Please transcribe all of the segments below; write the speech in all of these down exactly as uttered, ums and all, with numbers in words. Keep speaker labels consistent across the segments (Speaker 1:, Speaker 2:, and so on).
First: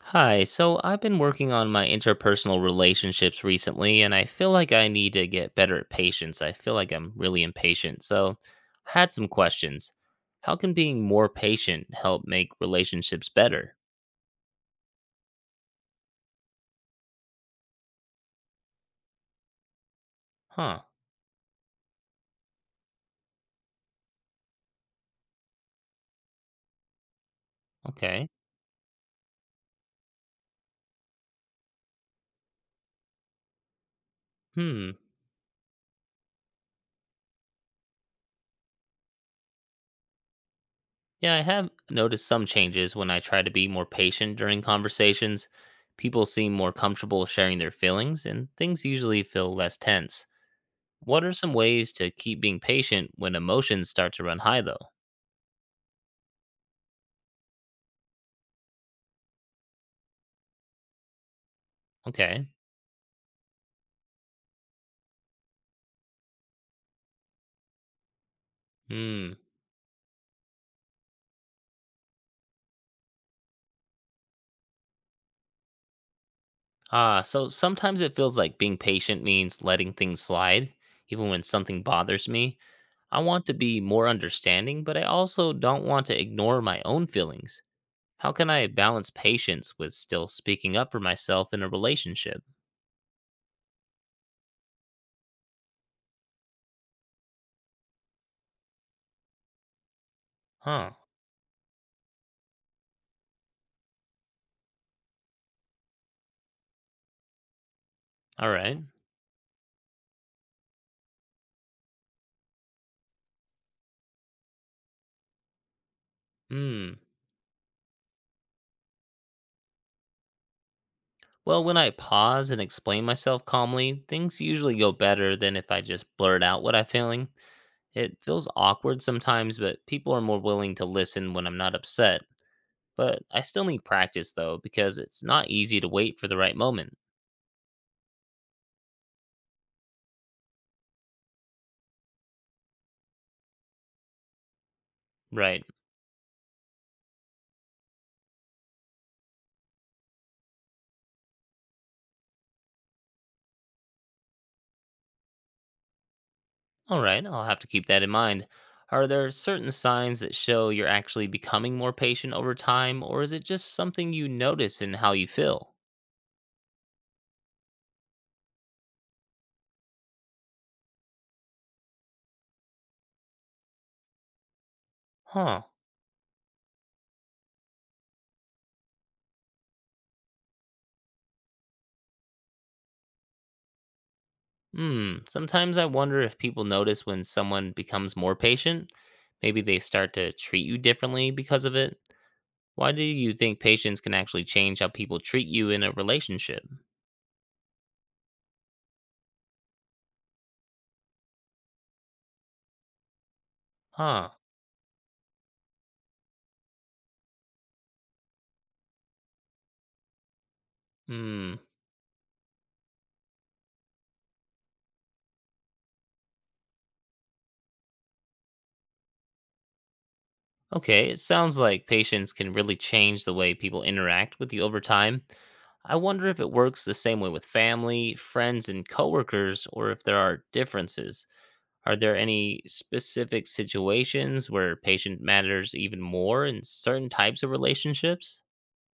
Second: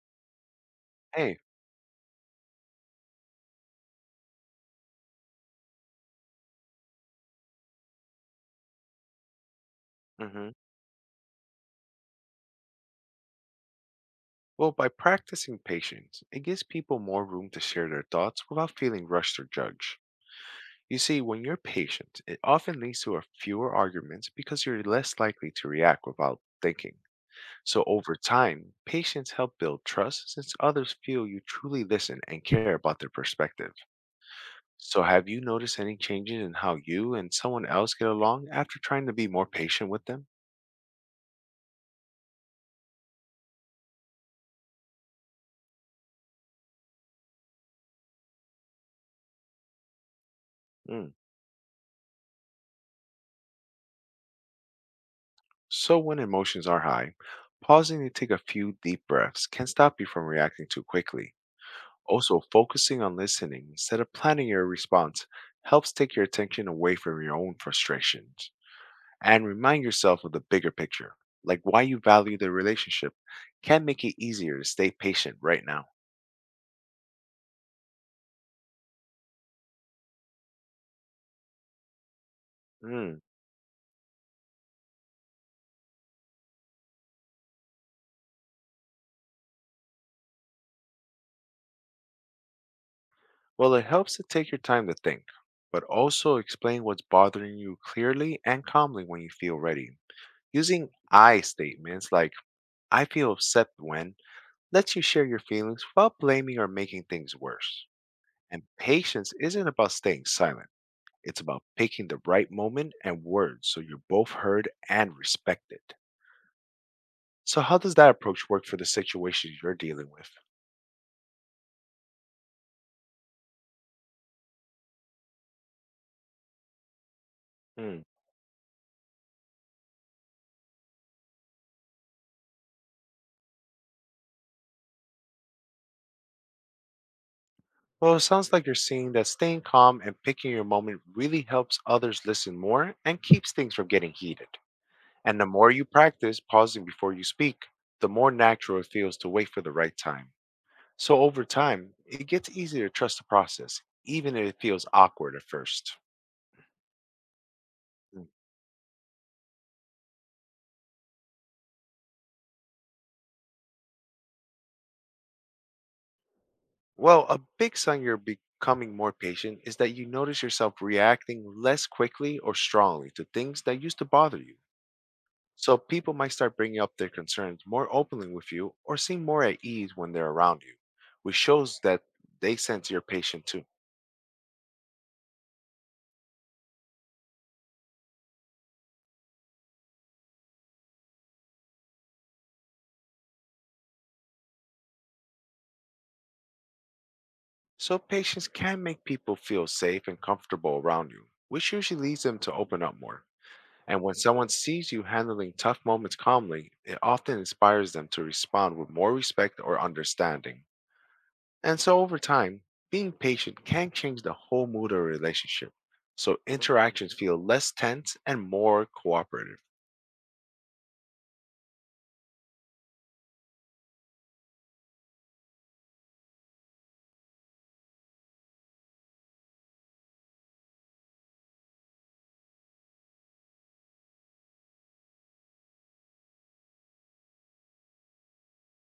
Speaker 1: Hi, so I've been
Speaker 2: Hey,
Speaker 1: working on my interpersonal relationships recently, and I feel like I need to get better at patience. I feel like I'm really impatient. So I had some questions.
Speaker 2: hmm
Speaker 1: How can being more patient help make relationships better?
Speaker 2: well, by practicing patience, it gives people more room to share their thoughts without feeling rushed or judged.
Speaker 1: Huh,
Speaker 2: You see, when you're patient, it often leads to a fewer arguments because you're less likely to react without thinking. So over
Speaker 1: okay.
Speaker 2: time, patience helps build trust since others feel you truly listen and care about their perspective.
Speaker 1: Hmm.
Speaker 2: So have you noticed any changes in how you and someone else get along after trying to be more patient with them?
Speaker 1: Yeah, I have noticed some changes when I try to be more patient during conversations. People seem more comfortable sharing their feelings, and things usually feel less tense.
Speaker 2: Mm.
Speaker 1: What are some ways to keep being patient when emotions start to run high, though?
Speaker 2: So, when emotions are high, pausing to take a few deep breaths can stop you from reacting too quickly. Also,
Speaker 1: Okay.
Speaker 2: focusing on listening instead of planning your response helps take your attention away from your own frustrations.
Speaker 1: Mm.
Speaker 2: And remind yourself of the bigger picture, like why you value the relationship, can make it easier to stay patient right now.
Speaker 1: Ah, so sometimes it feels like being patient means letting things slide, even when something bothers me.
Speaker 2: Mm.
Speaker 1: I want to be more understanding, but I also don't want to ignore my own feelings. How can I balance patience with still speaking up for myself in a relationship?
Speaker 2: Well, it helps to take your time to think, but also explain what's bothering you clearly and calmly when you feel ready. Using
Speaker 1: Huh.
Speaker 2: I statements like, I feel upset when, lets you share your feelings without blaming or making things worse.
Speaker 1: All
Speaker 2: And
Speaker 1: right.
Speaker 2: patience isn't about staying silent, it's about picking the right moment and words so you're both heard and respected.
Speaker 1: Hmm.
Speaker 2: So, how does that approach work for the situation you're dealing with?
Speaker 1: Well, when I pause and explain myself calmly, things usually go better than if I just blurt out what I'm feeling.
Speaker 2: Hmm.
Speaker 1: It feels awkward sometimes, but people are more willing to listen when I'm not upset. But I still need practice though, because it's not easy to wait for the right moment.
Speaker 2: Well, it sounds like you're seeing that staying calm and picking your moment really helps others listen more and keeps things from getting heated. And the
Speaker 1: Right.
Speaker 2: more you practice pausing before you speak, the more natural it feels to wait for the right time. So over time, it gets easier to trust the process, even if it feels awkward at first.
Speaker 1: All right, I'll have to keep that in
Speaker 2: Mm.
Speaker 1: mind. Are there certain signs that show you're actually becoming more patient over time, or is it just something you notice in how you feel?
Speaker 2: Well, a big sign you're becoming more patient is that you notice yourself reacting less quickly or strongly to things that used to bother you.
Speaker 1: Huh.
Speaker 2: So people might start bringing up their concerns more openly with you or seem more at ease when they're around you, which shows that they sense you're patient too.
Speaker 1: Hmm. Sometimes I wonder if people notice when someone becomes more patient. Maybe they start to treat you differently because of it. Why do you think patience can actually change how people treat you in a relationship?
Speaker 2: So patients can make people feel safe and comfortable around you, which usually leads them to open up more. And when
Speaker 1: Huh.
Speaker 2: someone sees you handling tough moments calmly, it often inspires them to respond with more respect or understanding.
Speaker 1: Hmm.
Speaker 2: And so over time, being patient can change the whole mood of a relationship. So interactions feel less tense and more cooperative.
Speaker 1: Okay, it sounds like patience can really change the way people interact with you over time. I wonder if it works the same way with family, friends, and coworkers, or if there are differences. Are there any specific situations where patient matters even more in certain types of relationships?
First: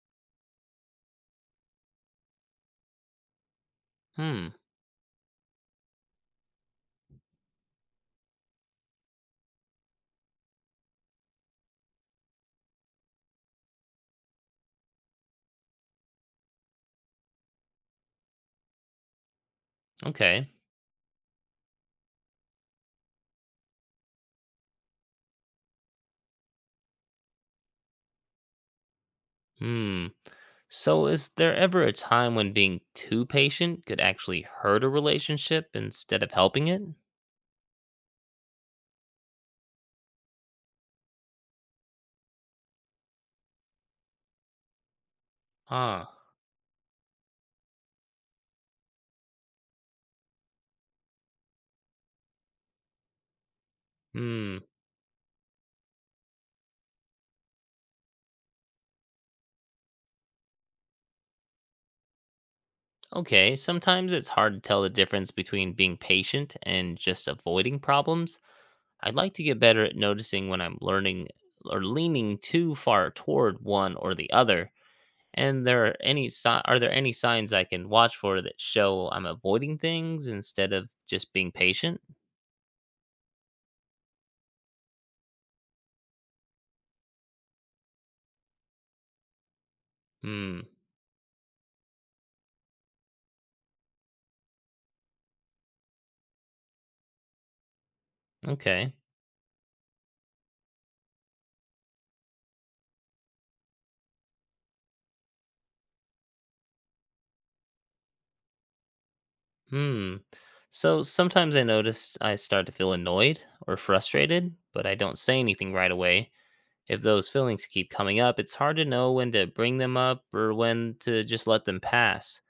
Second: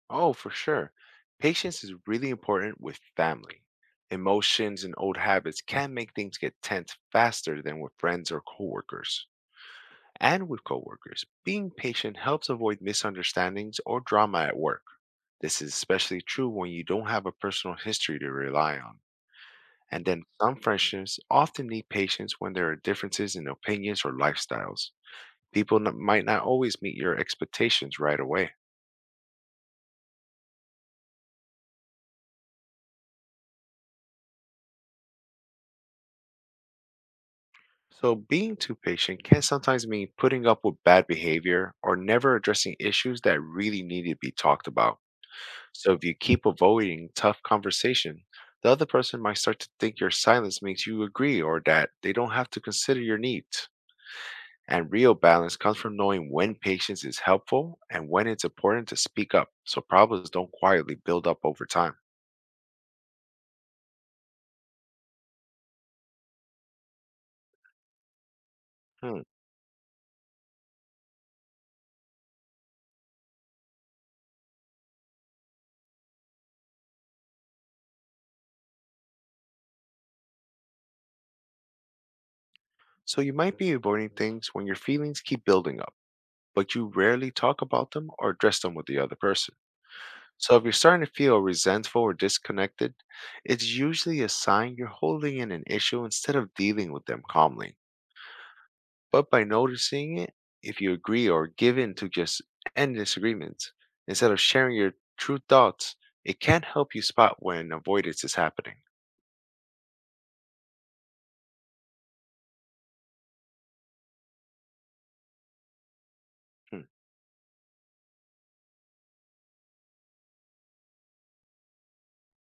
Speaker 2: Oh, for sure. Patience is really important with family.
Speaker 1: Hmm,
Speaker 2: Emotions and old habits can make things get tense faster than with friends or coworkers. And with coworkers, being patient helps avoid misunderstandings or drama at work. This is especially true when you don't have a personal history to rely on. And then
Speaker 1: okay.
Speaker 2: some friendships often need patience when there are differences in opinions or lifestyles. People n- might not always meet your expectations right away.
Speaker 1: Hmm. So, is there ever a time when being too patient could actually hurt a relationship instead of helping it?
Speaker 2: So, being too patient can sometimes mean putting up with bad behavior or never addressing issues that really need to be talked about. So, if
Speaker 1: Ah,
Speaker 2: you keep avoiding tough conversation, the other person might start to think your silence makes you agree or that they don't have to consider your needs.
Speaker 1: hmm.
Speaker 2: And real balance comes from knowing when patience is helpful and when it's important to speak up so problems don't quietly build up over time.
Speaker 1: Okay, sometimes it's hard to tell the difference between being patient and just avoiding problems. I'd
Speaker 2: Hmm.
Speaker 1: like to get better at noticing when I'm learning or leaning too far toward one or the other. And there are any si- Are there any signs I can watch for that show I'm avoiding things instead of just being patient?
Speaker 2: So, you might be avoiding things when your feelings keep building up, but you rarely talk about them or address them with the other person. So if
Speaker 1: Hmm.
Speaker 2: you're starting to feel resentful or disconnected, it's usually a sign you're holding in an issue instead of dealing with them calmly,
Speaker 1: Okay.
Speaker 2: but by noticing it, if you agree or give in to just end disagreements instead of sharing your true thoughts, it can help you spot when avoidance is happening.
Speaker 1: Hmm. So sometimes I notice I start to feel annoyed or frustrated, but I don't say anything right away.
Speaker 2: Hmm.
Speaker 1: If those feelings keep coming up, it's hard to know when to bring them up or when to just let them pass.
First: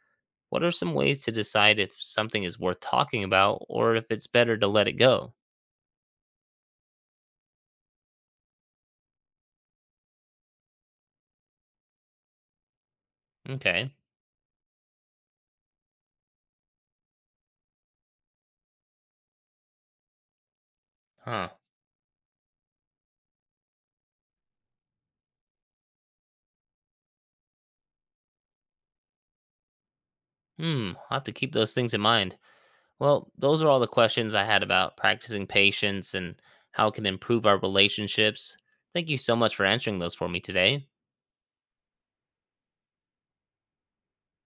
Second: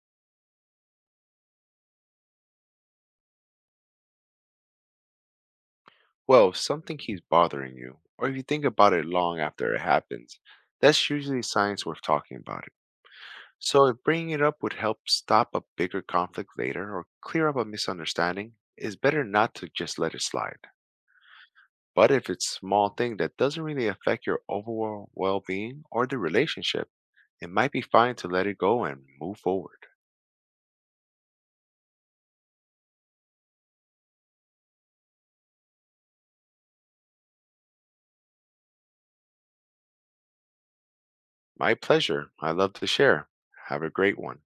Speaker 1: What are some ways to decide if something is worth talking about or if it's better to let it go?
Speaker 2: Well, if something keeps bothering you, or if you think about it long after it happens, that's usually signs worth talking about it. So,
Speaker 1: Okay.
Speaker 2: if bringing it up would help stop a bigger conflict later or clear up a misunderstanding, it's better not to just let it slide.
Speaker 1: Huh.
Speaker 2: But if it's a small thing that doesn't really affect your overall well being or the relationship, it might be fine to let it go and move forward.
Speaker 1: Hmm, I'll have to keep those things in mind. Well, those are all the questions I had about practicing patience and how it can improve our relationships. Thank you so much for answering those for me today.
Speaker 2: My pleasure. I love to share. Have a great one.